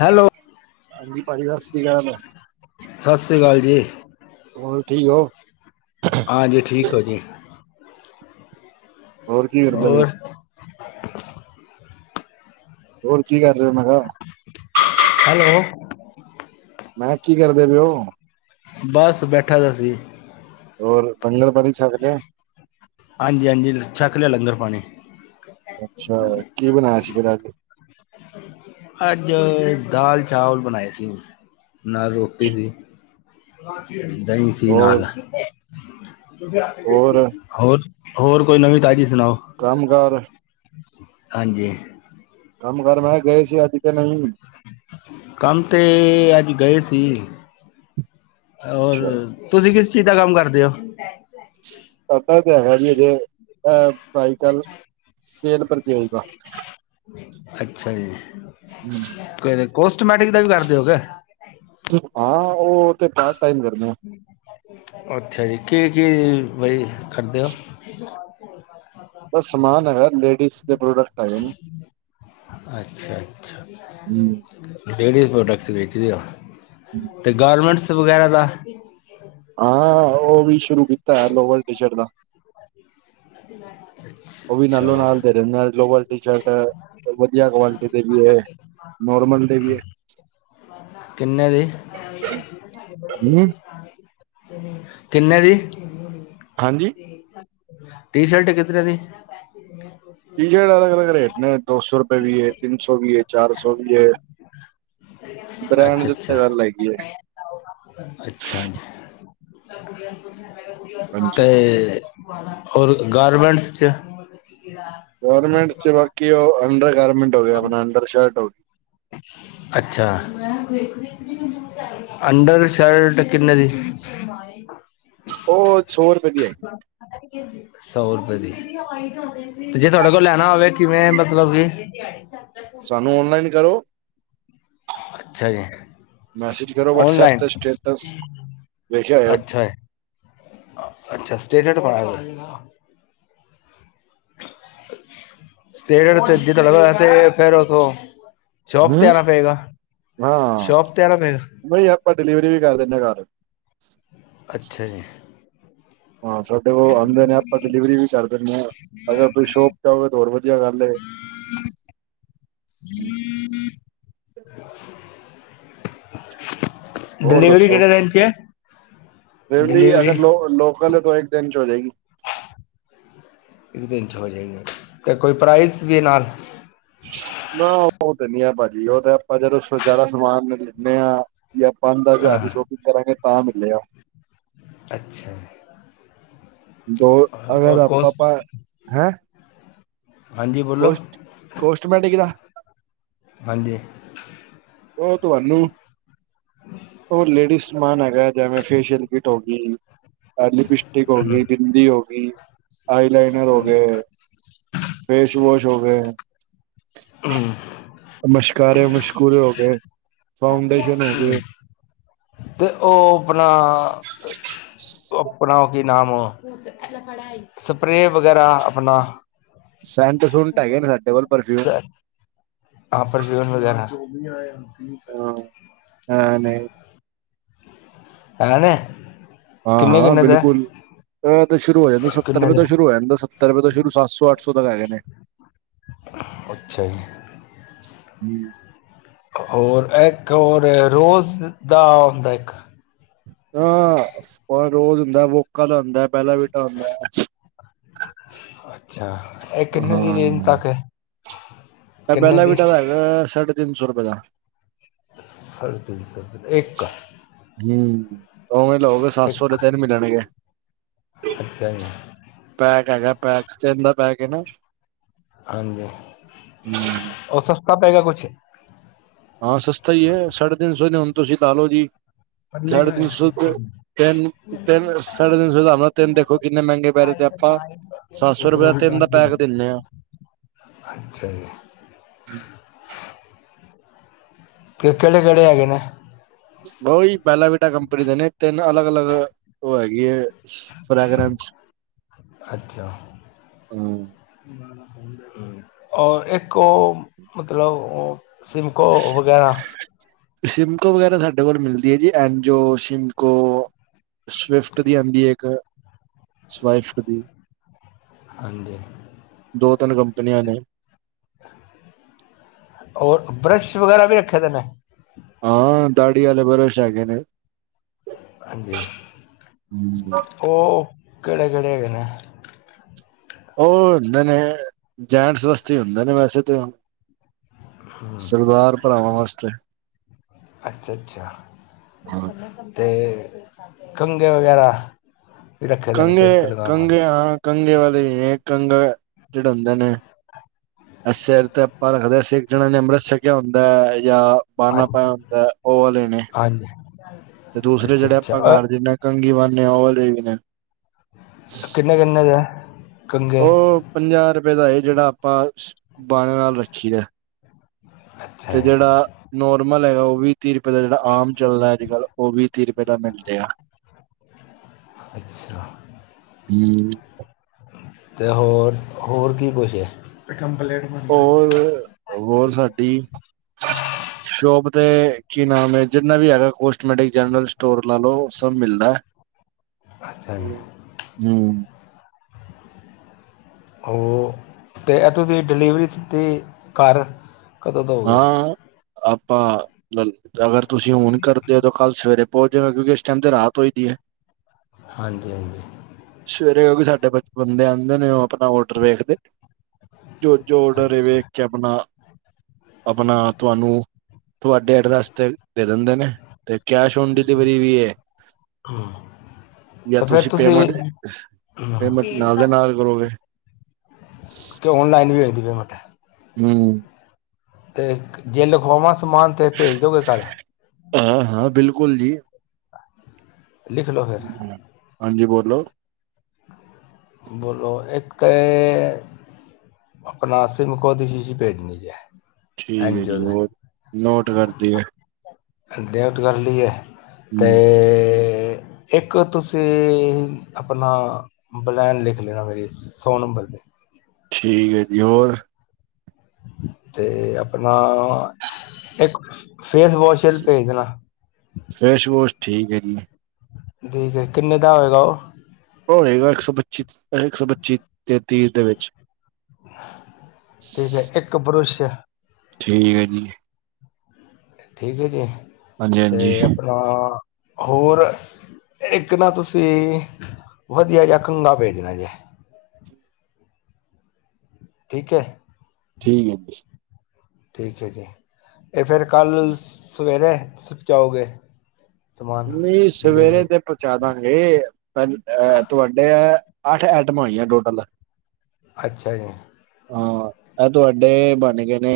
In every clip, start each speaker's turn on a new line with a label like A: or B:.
A: Hello
B: ਹਾਂਜੀ ਪਾਜੀ, ਸਸ ਸ੍ਰੀ ਕਾਲ।
A: ਸਤਿ ਸ੍ਰੀ ਅਕਾਲ ਜੀ
B: ਹੋਰ ਠੀਕ ਓ?
A: ਆਜੀ, ਠੀਕ ਏ ਜੀ।
B: ਹੋਰ ਕੀ ਕਰਦੇ ਪੇ ਓ?
A: ਹੋਰ
B: ਹੋਰ ਕੀ ਕਰ ਰੇ ਓ ਮੈਂ ਕਿਆ?
A: ਹੈਲੋ।
B: ਮੈਂ ਕਿਹਾਂ ਕੀ ਕਰਦੇ ਪੇ ਓ?
A: ਬਸ ਬੈਠਾ ਦਾ ਸੀ।
B: ਹੋਰ ਲੰਗਰ ਪਾਣੀ ਛੱਕ ਲਿਆ?
A: ਹਾਂਜੀ ਹਾਂਜੀ ਛੱਕ ਲਿਆ ਲੰਗਰ ਪਾਣੀ।
B: ਅੱਛਾ, ਕੀ ਬਣਾਇਆਂ ਸੀ ਫੇਰ ਅੱਜ?
A: ਅੱਜ ਦਾਲ ਚਾਵਲ ਬਣਾਏ ਸੀ, ਨਾਲ਼ ਰੋਟੀ ਸੀ। ਦਹੀਂ ਸੀ
B: ਹੋਰ
A: ਨਾਲ਼
B: ਹੋਰ
A: ਹੋਰ ਹੋਰ ਕੋਈ ਨਵੀਂ ਤਾਜ਼ੀ ਸੁਣਾਓ?
B: ਕੰਮ ਕਾਰ
A: ਹਾਂਜੀ।
B: ਕੰਮ ਕਾਰ ਮੈਂ ਕਿਹਾ ਅੱਜ਼ ਗਏ ਸੀ ਕਿ ਨਹੀ।
A: ਕੰਮ ਤੇ ਅੱਜ ਗਏ ਸੀ ਹੋਰ
B: ਅੱਛਾ
A: ਤੁਸੀ ਕਿਸ ਚੀਜ਼ ਦਾ ਕੰਮ ਕਰਦੇ ੳ?
B: ਆਪਾਂ ਤੇ ਹੈਗੀ ਏ ਹਜੇ ਏ ਭਾਈ ਕਲ ਸੇਲ ਪਰਚੇਜ ਦਾ
A: ਅੱਛਾ ਜੀ, ਕੋਸਟਮੈਟਿਕ ਦਾ ਵੀ ਕਰਦੇ ੳ ਕੇ?
B: ਹਾਂ ਉਹ ਤੇ ਪਾਰਟ ਟਾਈਮ ਕਰਨੇ ਆਂ।
A: ਅੱਛਾ ਜੀ। ਕੀ-ਕੀ ਬਈ ਕਰਦੇ ੳ? [inaudible]
B: ੳਹ ਸਮਾਨ ਹੈਂਗਾ ਲੇਡੀਜ਼ ਦੇ ਪ੍ਰੋਡਕਟ। ਹੈਗੇ
A: ਅੱਛਾ ਅੱਛਾ।
B: ਨੇ
A: ਲੇਡੀਜ਼ ਪ੍ਰੋਡਕਟਸ ਵੇਚਦੇ ਔ, ਤੇ ਗਾਰਮੈਂਟਸ ਵਗ਼ੈਰਾ ਦਾ
B: ਹਾਂ ਉਹ ਵੀ ਸ਼ੁਰੂ ਕੀਤਾ ਹੈ, ਲੋਅਰ ਟੀ ਸ਼ਰਟ ਦਾ।
A: [inaudible]
B: ਉਹ ਵੀ ਨਾਲੋਂ ਨਾਲ ਦੇ ਦਿੰਨੇ ਲੋਅਰ, ਟੀ ਸ਼ਰਟ। ਹੋਰ ਵਧੀਆ ਕੁਆਲਿਟੀ ਦੇ ਵੀ ਏ, ਨੋਰਮਲ ਦੇ ਵੀ ਏ।
A: ਕਿੰਨੇ ਦੀ?
B: ਹੈ
A: ਕਿੰਨੇ ਦੀ?
B: ਹਾਂਜੀ
A: ਟੀ ਸ਼ਰਟ ਕਿਤਨੇ ਦੀ? [inaudible]
B: ਟੀ ਸ਼ਰਟ ਅਲੱਗ ਅਲੱਗ ਰੇਟ ਨੇ ਦੋ ਸੌਂ ਰੁਪਏ ਵੀ ਏ, ਤਿੰਨ ਸੌਂ ਵੀ ਏ, ਚਾਰ ਸੌਂ ਵੀ ਏ।
A: ਅੱਛਾ ਅੱਛਾ। ਅੱਛਾ
B: ਹਾਂਜੀ
A: ਤੇ ਹੋਰ ਗਾਰਮੈਂਟਸ ਚ
B: ਗੌਰਮੈਂਟ ਚ ਬਾਂਕੀ ੳ ਅੰਡਰ ਗਾਰਮੈਂਟ ਹੋ ਗਿਆ, ਆਪਣਾਂ ਅੰਡਰ ਸ਼ਰਟ ਗਈ
A: ਅੱਛਾ। ਅੰਡਰ ਸ਼ਰਟ ਕਿੰਨੇਂ ਦੀ?
B: ਉਹ ਸੌ ਰੁਪਏ ਦੀ ਹੈਗੀ
A: [inaudible] ਸੌ ਰੁਪਏ ਦੀ। ਤੇ ਜੇ ਤੁਹਾਡੇ ਕੋਲ ਲੈਣਾ ਹੋਵੇ ਕਿਵੇਂ ਮਤਲਬ ਕਿ [inaudible]
B: ਸਾਨੂੰ ਔਨਲਾਈਨ ਕਰੋ।
A: ਅੱਛਾ ਜੀ
B: ਮੈਸੇਜ ਕਰੋ ਵਟਸਐਪ
A: ਔਨਲਾਈਨ
B: ਤੇ ਸਟੇਟਸ ਵੇਖਿਆ
A: ਅੱਛਾ ਅੱਛਾ ਸਟੇਟਟ ਪਾਇਆ ਦਾ ਸਟੇਟਟ ਤੇ ਜਿਦਾ ਲਗਾ ਹੋਇਆ ਫੇਰ ਉੱਥੋਂ ਸ਼ੋਪ ਤੇ
B: ਹਮ
A: ਆਣਾ ਪਏਗਾ।
B: ਹਾਂ,
A: ਸ਼ੋਪ ਤੇ ਆਣਾ ਪਏਗਾ
B: ਨਹੀ ਆਪਾਂ ਡਿਲੀਵਰੀ ਵੀ ਕਰ ਦਿੰਨੇ ਘਰ।
A: ਅੱਛਾ ਜੀ।
B: ਹਾਂ, ਸਾਡੇ ਕੋ ਆਂਦੇ ਨੇ ਆਪਾਂ ਡਿਲੀਵਰੀ ਵੀ ਕਰ ਦਿੰਦੇ ਹਾਂ ਅਗਰ ਤੁਸੀਂ ਸ਼ੋਪ ਚ ਆਓਗੇ ਤਾਂ ਹੋਰ ਵਧੀਆ ਗੱਲ ਏ।
A: [inaudible]
B: ਹੋਰ
A: ਡਿਲੀਵਰੀ ਕੇੜੇ ਰੇਟ ਚ ਏ।
B: ਫਿਰ ਵੀ ਅਗਰ ਲੋ ਲੋਕਕਲ ਹੈ ਤਾਂ ਇੱਕ ਦਿਨ ਚਚ ਹੋ ਜਾਏਗੀ।
A: ਇਕ ਦਿਨ ਚ ਹੋ ਜਾਏਗਾ ਜੀ, ਤੇ ਕੋਈ ਪ੍ਰਾਈਜ ਵੀ ਨਾਲ?
B: ਨਾ ਉਹ ਤੇ ਨੀ ਆ ਭਾਜੀ ਉਹ ਤੇ ਆਪਾਂ ਜਦੋਂ ਜ਼ਿਆਦਾ ਸਮਾਨ ਲੈਂਦੇ ਹਾਂ। ਜਾਂ ਪੰਜ ਦਸ ਹਜਾਰ ਦੀ ਸ਼ੋਪਿੰਗ ਕਰਾਂਗੇ ਤਾਂ ਮਿਲੇ ਗਾ।
A: ਅੱਛਾ।
B: ਦੋ ਅਗਰ
A: ਔਰ ਕੋਸ
B: ਆਪਾਂ [unintelligible] ਹੈਂ।
A: ਹਾਂਜੀ ਬੋਲੋ,
B: ਕੋਸ ਕੋਸਟਮੈਟਿਕ ਦਾ
A: ਹਾਂਜੀ।
B: ਉਹ ਤੁਹਾਨੂੰ ਉਹ ਲੇਡੀਜ਼ ਸਮਾਨ ਹੈਗਾ ਜਿਵੇਂ ਫੇਸ਼ਅਲ ਕਿਟ ਹੋ ਗਈ। ਐ ਲਿਪਸਟਿਕ ਹੋ ਗੀ, ਬਿੰਦੀ ਹੋ ਗਈ, ਆਈ ਲਾਈਨਰ ਹੋ ਗਏ। ਫੇਸ ਵਾਸ਼ ਹੋ ਗਏ।
A: [inaudible]
B: ਮਸ਼ਕਾਰੇ ਮੁਸ਼ਕਾਰੇ ਹੋ ਗਏ। ਫਾਊਂਡੇਸ਼ਨ ਹੋ ਗਏ
A: [inaudible] ਤੇ ਉਹ ਆਪਣਾ ਆਪਣਾ ਉਹ ਕੀ ਨਾਮ ਸਪਰੇ ਵਗੈਰਾ ਆਪਣਾ
B: ਸੈਂਟ ਸੁੰਟ ਹੈਗੇ ਨੇ ਸਾਡੇ ਕੋਲ ਪਰਫਿਊ
A: ਹਾਂ ਪਰਫਿਊਮ ਵਗੈਰਾ [unintelligible]
B: ਹਾਂ ਨਹੀਂ
A: [unintelligible] ਕਿੰਨੇ
B: ਹਾਂ-ਹਾਂ,
A: ਕਿੰਨੇ ਦਾ
B: ਬਿਲਕੁਲ। ਤੇ ਸ਼ੁਰੂ ਹੋ ਜਾਂਦੇ, ਸੱਤਰ
A: ਕਿੰਨੇ
B: ਰੁਪਏ ਤੋਂ
A: ਦਾ
B: ਸ਼ੁਰੂ ਹੋ ਜਾਂਦਾ ਸੱਤਰ ਰੁਪਏ ਤੋਂ ਸ਼ੁਰੂ ਸਤ ਸੌ ਅੱਠ ਸੌ ਤੱਕ ਹੈਗੇ ਨੇ।
A: ਅੱਛਾ ਜੀ।
B: ਹੁੰ।
A: ਔਰ ਇੱਕ ਹੋਰ ਰੋਜ਼ ਦਾ ਹੁੰਦਾ ਇੱਕ?
B: ਹਾਂ ਪਰ ਰੋਜ਼ ਹੁੰਦਾ ਵੋਕਾ ਦਾ ਹੁੰਦਾ ਬੇਲਾਂਵਿਟ
A: ਅੱਛਾ, ਇਹ ਕਿੰਨੇ ਦੀ ਰੇਂਜ ਤੱਕ ਏ? [inaudible]
B: ਬੈੱਲਵਿਟਾ ਦਾ ਹੈਗਾ ਸਾਢੇ ਤਿੰਨ ਸੌ ਰੁਪਏ ਦਾ।
A: ਸਾਢੇ ਤਿੰਨ ਸੌ ਰੁਪਏ ਦਾ ਇੱਕ।
B: ਹੁੰ, ਉਵੇਂ ਲੋ ਗੇ ਸੱਤ ਸੌ ਦੇ
A: ਇੱਕ
B: ਤਿੰਨ ਮਿਲਣਗੇ।
A: ਅੱਛਾ ਜੀ।
B: ਪੈਕ ਹੈਗਾ ਪੈਕ ਤਿਨ ਦਾ ਪੈਕ ਏ ਨਾ।
A: ਹਾਂਜੀ,
B: ਹੂੰ।
A: ਉਹ ਸਸਤਾ ਪਏਗਾ ਕੁਛ?
B: ਹਾਂ, ਸਸਤਾ ਹੀ ਏ, ਸਾਢੇ ਤਿੰਨ ਸੌ ਦੇ ਹੁਣ ਤੁਸੀਂ ਲਾ ਲੋ ਜੀ
A: ਪੜਨੇ
B: ਸਾਢੇ
A: ਕਾ ਹੈ
B: ਤਿੰਨ ਸੌ
A: ਇਸਕੇ
B: ਦੇ ਤਿੰਨ, ਤਿੰਨ ਸਾਢੇ ਤਿੰਨ ਸੌ ਦੇ ਹਿਸਾਬ ਨਾਲ ਤਿੰਨ ਦੇ ਦੇਖੋ ਕਿੰਨੇ ਮਹਿੰਗੇ ਪੈ ਰੇ ਤੇ ਆਪਾਂ ਸੱਤ ਸੌ
A: ਉਪਰੋਂ
B: ਰੁਪਏ
A: ਵੀ
B: ਤਿੰਨ ਦਾ
A: ਕਾਟ
B: ਪੈਕ ਦਿੰਨੇ ਹਾਂ।
A: ਅੱਛਾ ਜੀ। ਤੇ ਕੇੜੇ-ਕੇੜੇ ਹੈਗੇ ਨੇ?
B: ਬਾਉ ਜੀ ਬੈਲਾਵੀਟਾ ਕੰਪਨੀ ਦੇ ਨਾ ਤੇਨ ਅਲਗ-ਅਲਗ ਓ ਹੈਗੀ ਏ
A: ਅੱਛਾ।
B: ਹਮ
A: ਔਰ ਏਕ ਓ ਮਤਲਬ ਓ ਸਿਮਕੋ ਵਗੈਰਾ
B: ਸਿਮਕੋ ਵਗੈਰਾ ਸਾਡੇ ਕੋਲ ਮਿਲਦੀ ਏ ਜੀ, ਐਨਜੋ, ਸਿਮਕੋ। ਸਵਿਫਟ ਦੀ ਆੰਦੀ ਏ ਇੱਕ ਸਵਾਇਫਟ ਦੀ।
A: ਹਾਂਜੀ।
B: ਦੋ, ਤਿਨ ਕੰਪਨੀਆਂ ਨੇ।
A: ਔਰ ਬ੍ਰਸ਼ ਵਗੈਰਾ ਵੀ ਰੱਖੇ ਦੇ ਨੇ?
B: ਹਾਂ, ਦਾੜੀ ਆਲੇ ਬ੍ਸ਼ ਹੈਗੇ ਨੇ।
A: ਹਾਂਜੀ, ਓ ਕੇੜੇ-ਕੇੜੇ ਹੈਗੇ ਨੇ?
B: ਓ ਹੁੰਦੇ ਨੇ, ਜੈਂਟਸ ਵਾਸਤੇ ਈ ਹੁੰਦੇ ਨੇ ਵੈਸੇ ਤੇ ਓ।
A: ਹੂੰ
B: ਸਰਦਾਰ ਭਰਾਵਾਂ ਵਾਸਤੇ।
A: ਅੱਛਾ ਅੱਛਾ, ਤੇ ਕੰਗੇੇ ਵਗੈਰਾ? ਵੀ ਰੱਖੇ ਦੇ ਨੇ
B: ਕੰਗੇ
A: ਸਿਰ ਤੇ ਲਗਾਉਣ
B: ਕੰਗੇ
A: ਵਾਲੇ
B: ਹਾਂ ਕੰਗੇ ਵਾਲੇ ਈ ਏ, ਕੰਗੇ ਜੇੜੇ ਹੁੰਦੇ ਨੇ। ਐ ਸੇਰ ਤੇ ਅਪਾਂ ਰੱਖਦੇ ਸਿੱਖ ਜਿਨਾ ਨੇ ਅੰਮ੍ਰਤ ਛਕਿਆ ਹੁੰਦਾ ਯਾ
A: ਹਾਂਜ ਹਾਂਜੀ।
B: ਤੇ ਦੂਸਰੇ
A: ਅੱਛਾ
B: ਜੇੜੇ ਅਪਾਂ ਘੱਰ
A: ਅੱਛਾ
B: ਜਿਦੇ ਨਾਲ ਕੰਘੀ ਵਾਹਨੇ ਆ ਓਹ ਵਾਲੇ ਵੀ ਨੇ।
A: ਕਿੰਨੇ-ਕਿੰਨੇ ਦੇ ਕੰੰਘੇ?
B: ਉਹ ਪੰਜਾਹ ਰੁਪਏ ਦਾ ਏ, ਜੇੜਾ ਆਪਾਂ ਬਾਣੇ ਨਾਲ ਰੱਖੀ ਦਾ।
A: ਅੱਛਾ
B: ਤੇ
A: ਜੀ,
B: ਜੇੜਾ ਨੋਰਮਲ ਹੈਗਾ, ਓਹ ਵੀਹ-ਤੀਹ ਰੁਪਏ ਦਾ ਜੇੜਾ ਆਮ ਚਲਦਾ ਅੱਜਕਲ। ਓ ਵੀਹ-ਤੀਹ ਰੁਪਏ ਦਾ ਮਿਲ ਜੇਗਾ।
A: ਅੱਛਾ।
B: ਹੂੰ।
A: ਤੇ ਹੋਰ, ਹੋਰ ਕੀ ਕੁਛ ਏ? ਕੰਪਲੇਟ
B: ਔਰ, ਵੋ ਸਾਡੀ ਸ਼ੋਪ ਤੇ ਕੀ ਨਾਮ ਏ ਜਿੰਨਾ ਵੀ ਹੈਗਾ ਕੋਸਟਮੈਟਿਕ ਜਨਰਲ ਸਟੋਰ ਲਾ ਲੋ, ਸਭ ਮਿਲਦਾ।
A: ਅੱਛਾ ਜੀ
B: ਹੂੰ ਹੂੰ।
A: ਹੋ ਤੇ ਐ ਤੁਸੀ ਡਿਲੀਵਰੀ ਸਿਧੀ ਘਰ ਕਦੋਂ ਦਓਗੇ
B: ਹਾਂ, ਆਪਾਂ ਲਲ ਅਗਰ ਤੁਸੀ ਹੁਣ ਕਰਦੇ ੳ ਤੇ ਕੱਲ ਸਵੇਰੇ ਪੋਂਚ ਜੇਗਾ, ਕਿਉਂਕਿ ਇਸ ਟੈਮ ਤੇ ਰਾਤ ਹੋਈ ਦੀ ਏ।
A: ਹਾਂਜੀ ਹਾਂਜੀ।
B: ਸਵੇਰੇ ਔਵੀ ਸਾਡੇ ਬਚਪਨ ਦੇ ਆੰਦੇ ਨੇ ਓਹ ਆਪਣਾ ਔਡਰ ਵੇਖਦੇ ਜੋ ਜੋ ਔਡਰ ਏ ਵੇਖ
A: ਅੱਛਾ
B: ਕੇ ਅਪਣਾ ਅਪਣਾ ਤੁਵਾਨੂੰ ਤੁਆਡੇ ਐਡਰੈਸ ਤੇ ਦੇ ਦੇੰਦੇ ਨੇ। ਤੇ ਕੈਸ਼ ਔਨ ਡਿਲੀਵਰੀ ਵੀ ਏ।
A: ਹੂੰ
B: ਯਾ
A: ਅਤੇ ਫਿਰ
B: ਤੁਸੀ
A: ਤੁਸੀਂ
B: ਪੇਮੈਂਟ, ਪੇਮੈਂਟ ਨਾਲ ਦੇ ਨਾਲ ਕਰੋਗੇ।
A: ਤੇ ਔਨਲਾਈਨ ਵੀ ਹੋ ਜਾਂਦੀ ਪੇਮੇੰਟ।
B: ਹੂੰ।
A: ਤੇ ਜੇ ਲਿਖਵਾਵਾਂ ਸਮਾਨ ਤੇ ਭੇਜ ਦੋਗੇ ਘਰ?
B: ਹਾਂ ਹਾਂ, ਬਿਲਕੁਲ ਜੀ।
A: ਲਿਖ ਲਓ ਫਿਰ
B: ਹੂੰ, ਹਾਂਜੀ ਬੋਲੋ।
A: ਬੋਲੋ ਇੱਕ ਏ ਅਪਣਾ ਸਿਮਕੋ ਦੀ ਸ਼ੀਸ਼ੀ ਭੇਜਨੀ ਜੇ
B: ਠੀਕ
A: ਐਨ
B: ਏ
A: ਓ
B: ਜੀ, ਹੋਰ ਨੋਟ ਕਰ ਤੀ ਐ।
A: ਡੈਫਟ ਕਰ ਲੀ ਏ, ਤੇ
B: ਹਮ
A: ਇੱਕ ਤੁਸੀ ਆਪਣਾ ਬਲੈਨ ਲਿੱਖ ਲੇਣਾ ਮੇਰੀ ਸੌ ਨੰਬਰ ਦੇ।
B: ਠੀਕ ਐ ਜੀ, ਹੋਰ?
A: ਤੇ ਆਪਣਾ ਏੱਕ ਫੇਸ ਵੋਸ਼ਲ ਭੇਜ ਦੇਨਾ।
B: ਫੇਸ਼ ਵੋਸ਼ ਠੀਕ ਏ ਜੀ।
A: ਜੀ ਸਰ। ਕਿੰਨੇ ਦਾ ਹੋਏਗਾ ਓ?
B: ਓ ਹੋਏਗਾ ਏੱਕ ਸੌ ਪੱਚੀ ਓ ਏੱਕ ਸੌ ਪੱਚੀ ਤੇ ਤੀ ਦੇ ਵਿੱਚ
A: ਠੀਕ ਐ ਤੇ ਏੱਕ ਬੁਰਸ਼
B: ਠੀਕ ਐ ਜੀ।
A: ਠੀਕ ਐ ਜੀ
B: ਹਾਂਜੀ
A: ਤੇ
B: ਹਾਂਜੀ
A: ਆਪਣਾ ਹੋਰ ਏੱਕ ਨਾ ਤੁਸੀ ਵਧੀਆ ਜਾ ਕੰਘਾ ਭੇਜਨਾ ਜੇ। ਠੀਕ ਐ।
B: ਠੀਕ ਏ ਜੀ।
A: ਠੀਕ ਐ ਜੀ ਤੇ ਫੇਰ ਕਾੱਲ ਸਵੇਰੇ ਸ ਜਾਓਗੇ।
B: ਨਈ ਸਵੇਰੇ ਤੇ [unintelligible] ਪੰਜ ਅ ਤੁਆਡੇ ਐ ਅੱਠ ਐਟਮਾਂ ਹੋਈਆਂ ਟੋਟਲ
A: ਅੱਛਾ ਜੀ।
B: ਹਾਂ ਐ ਤੁਆਡੇ ਬਨ ਗੇ ਨੇ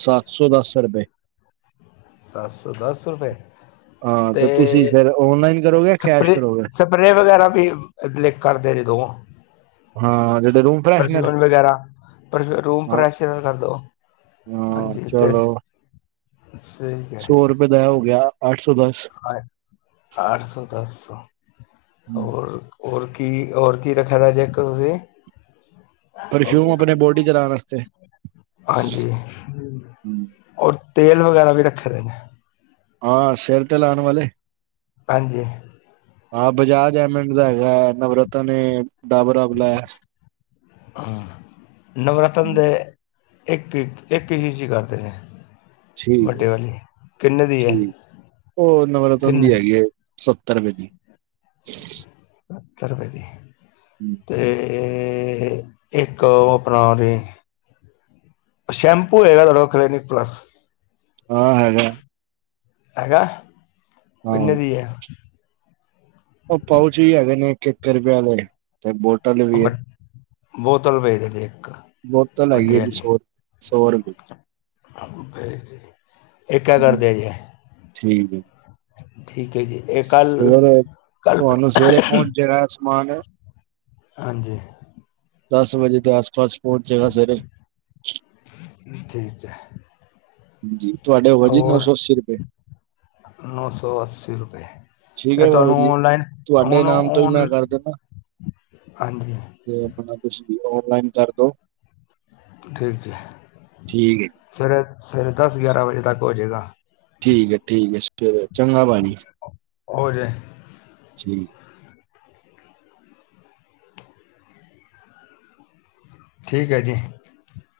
B: ਸੱਤ ਸੌ ਦਸ ਰੁਪਏ।
A: ਸੱਤ ਸੌ ਦਸ ਰੁਪਏ
B: ਹਾਂ
A: ਤੇ
B: ਤੁਸੀਂ ਫਿਰ ਔਨਲਾਈਨ ਕਰੋਗੇ ਕੈਸ਼
A: ਸਪ੍ਰੇ,
B: ਕਰੋਗੇ
A: ਸਪ੍ਰੇ ਵਗੈਰਾ ਵੀ ਅ ਦ ਕਰਦੇ ਨੇ ਦੋਵਾਂ
B: ਹਾਂ। ਰੂਮ ਫਰੈਸ਼ਨਰ
A: ਪਰਫਿਊਨ ਵਗੈਰਾ ਪਰਫ ਰੂਮ
B: ਹਾਂ
A: ਪ੍ਰੈਸ਼ਰ ਨਾ ਕਰ ਦੋ।
B: ਹਾਂ
A: ਹਾਂਜੀ ਤੇਸ
B: ਚਲੋ
A: ਸਹੀਕ ਐ।
B: ਓਦਾ ਐ ਹੋ ਗਿਆ ਆੱਠ ਸੌ ਦਸ
A: ਅੱਠ ਸੌ ਦਸ ਸੌ ਹੋਰ ਔਰ ਕੀ ਔਰ ਕੀ ਰੱਖੇਆ ਦਾ ਜੇ ਏੱਕ ਤੁਸੀ
B: ਪਰਫਿਊਮ ਆਪਣੇ ਬੋਡੀ ਚ ਲਾਉਣ ਵਾਸਤੇ
A: ਹਾਂਜੀ। ਔਰ ਤੇਲ ਵਗੈਰਾ ਵੀ ਰੱਖੇ ਦੇ ਨੇ।
B: ਆ ਸੇਰ ਤੇ ਲਾਨ ਵਾਲੇ?
A: ਹਾਂਜੀ।
B: ਆ ਬਜਾਜ ਐਮਡ ਦਾ ਹੈਗਾ, ਨਵਰਤਨ ਏ, ਡਾਬਰ ਆਵਲਾ ਐ।
A: ਹਾਂ। ਨਵਰਤਨ ਦੇ ਏੱਕ-ਏੱਕ, ਏੱਕ [unintelligible] ਕਰਦੇ ਨੇ।
B: ਠੀਕ ਏ।
A: ਵੱਡੇ ਵਾਲੀ ਕਿੰਨੇ ਦੀ ਹੈ
B: ਠੀਕ। ਓ ਨਵਰਤਨ
A: ਕਿੰਨੇ
B: ਦੀ ਹੈਗੀ ਏ। ਸੱਤਰ ਰਪਏ ਦੀ।
A: ਸੱਤਰ ਰਪਏ ਦੀ।
B: ਹੂੰ।
A: ਤੇ ਏੱਕ ਓ ਆਪਣਾ ਓਰੀ। ਸ਼ੈਂਪੂ ਹੋਏਗਾ ਤੁਆਡਾ ਕੋਲ ਕਲੀਨਿਕ ਪਲੱਸ।
B: ਹਾਂ ਹੈਗੈ।
A: ਹੈਗੈ?
B: ਹਾਂ
A: ਕਿੰਨੇ ਦੀ ਏ?
B: ਓ ਪਾਊਚ ਵੀ ਹੈਗੇ ਨੇ ਏੱਕ-ਏੱਕ ਰਪਏ ਆਲੇ ਤੇ ਬੋਟਲ ਵੀ ਏ।
A: ਵ ਬੋਤਲ ਭੇਜਦੇ ਏੱਕ।
B: ਬੋਤਲ ਹੈਗੀ ਏ ਜੀ ਸੌ ਰ, ਸੌ ਰੁਪਏ।
A: ਏੱਕ ਐ ਕਰਦੇਆ ਜੇ।
B: ਠੀਕ ਹੈ।
A: ਠੀਕ ਐ ਜੀ। ਇਹ ਕੱਲ- ਕੱਲ ਫੇਰ।
B: ਜਿਹੜਾ ਸਮਾਨ।
A: ਹਾਂਜੀ!
B: ਦਸ ਵਜੇ ਦੇ ਆਸ- ਪਾਸ ਪਹੁੰਚ ਜਾਣਾ ਸਵੇਰੇ।
A: ਠੀਕ ਹੈ!
B: ਜੀ ਤੁਹਾਡੇ ਹੋਏ ਜੀ ਨੌ
A: ਔਰ
B: ਸੌ ਅੱਸੀ ਰੁਪਏ।
A: ਨੌ ਸੌ ਅੱਸੀ ਰੁਪਏ।
B: ਠੀਕ
A: ਤੇ
B: ਹੈ ਬਾਬੂ
A: ਤੁਹਾਨੂੰ
B: ਜੀ
A: ਓਨਲਾਈਨ
B: ਤੁਹਾਡੇ ਨਾਮ ਤੋਂ ਹੀ ਮੈਂ
A: ਉਨੂੰ
B: ਕਰ ਦੇਣਾ
A: - ਹਾਂਜੀ।
B: ਤੇ ਆਪਣਾ ਕੁਛ ਵੀ ਲੋ ਔਨਲਾਈਨ ਕਰਦੋ'
A: ਠੀਕ ਹੈ
B: ਠੀਕ ਹੈ।
A: ਸਵੇਰੇ- ਸਵੇਰੇ ਦਸ- ਗਿਆਰਾਂ ਵਜੇ ਤੱਕ ਹੋ ਜਾਵੇਗਾ'
B: ਠੀਕ ਹੈ! ਠੀਕ ਐ ਫਿਰ ਚੰਗਾ ਪਾਣੀ'
A: ਹੋ ਜਾਏ'
B: ਜੀ'
A: ਠੀਕ ਹੈ ਜੀ'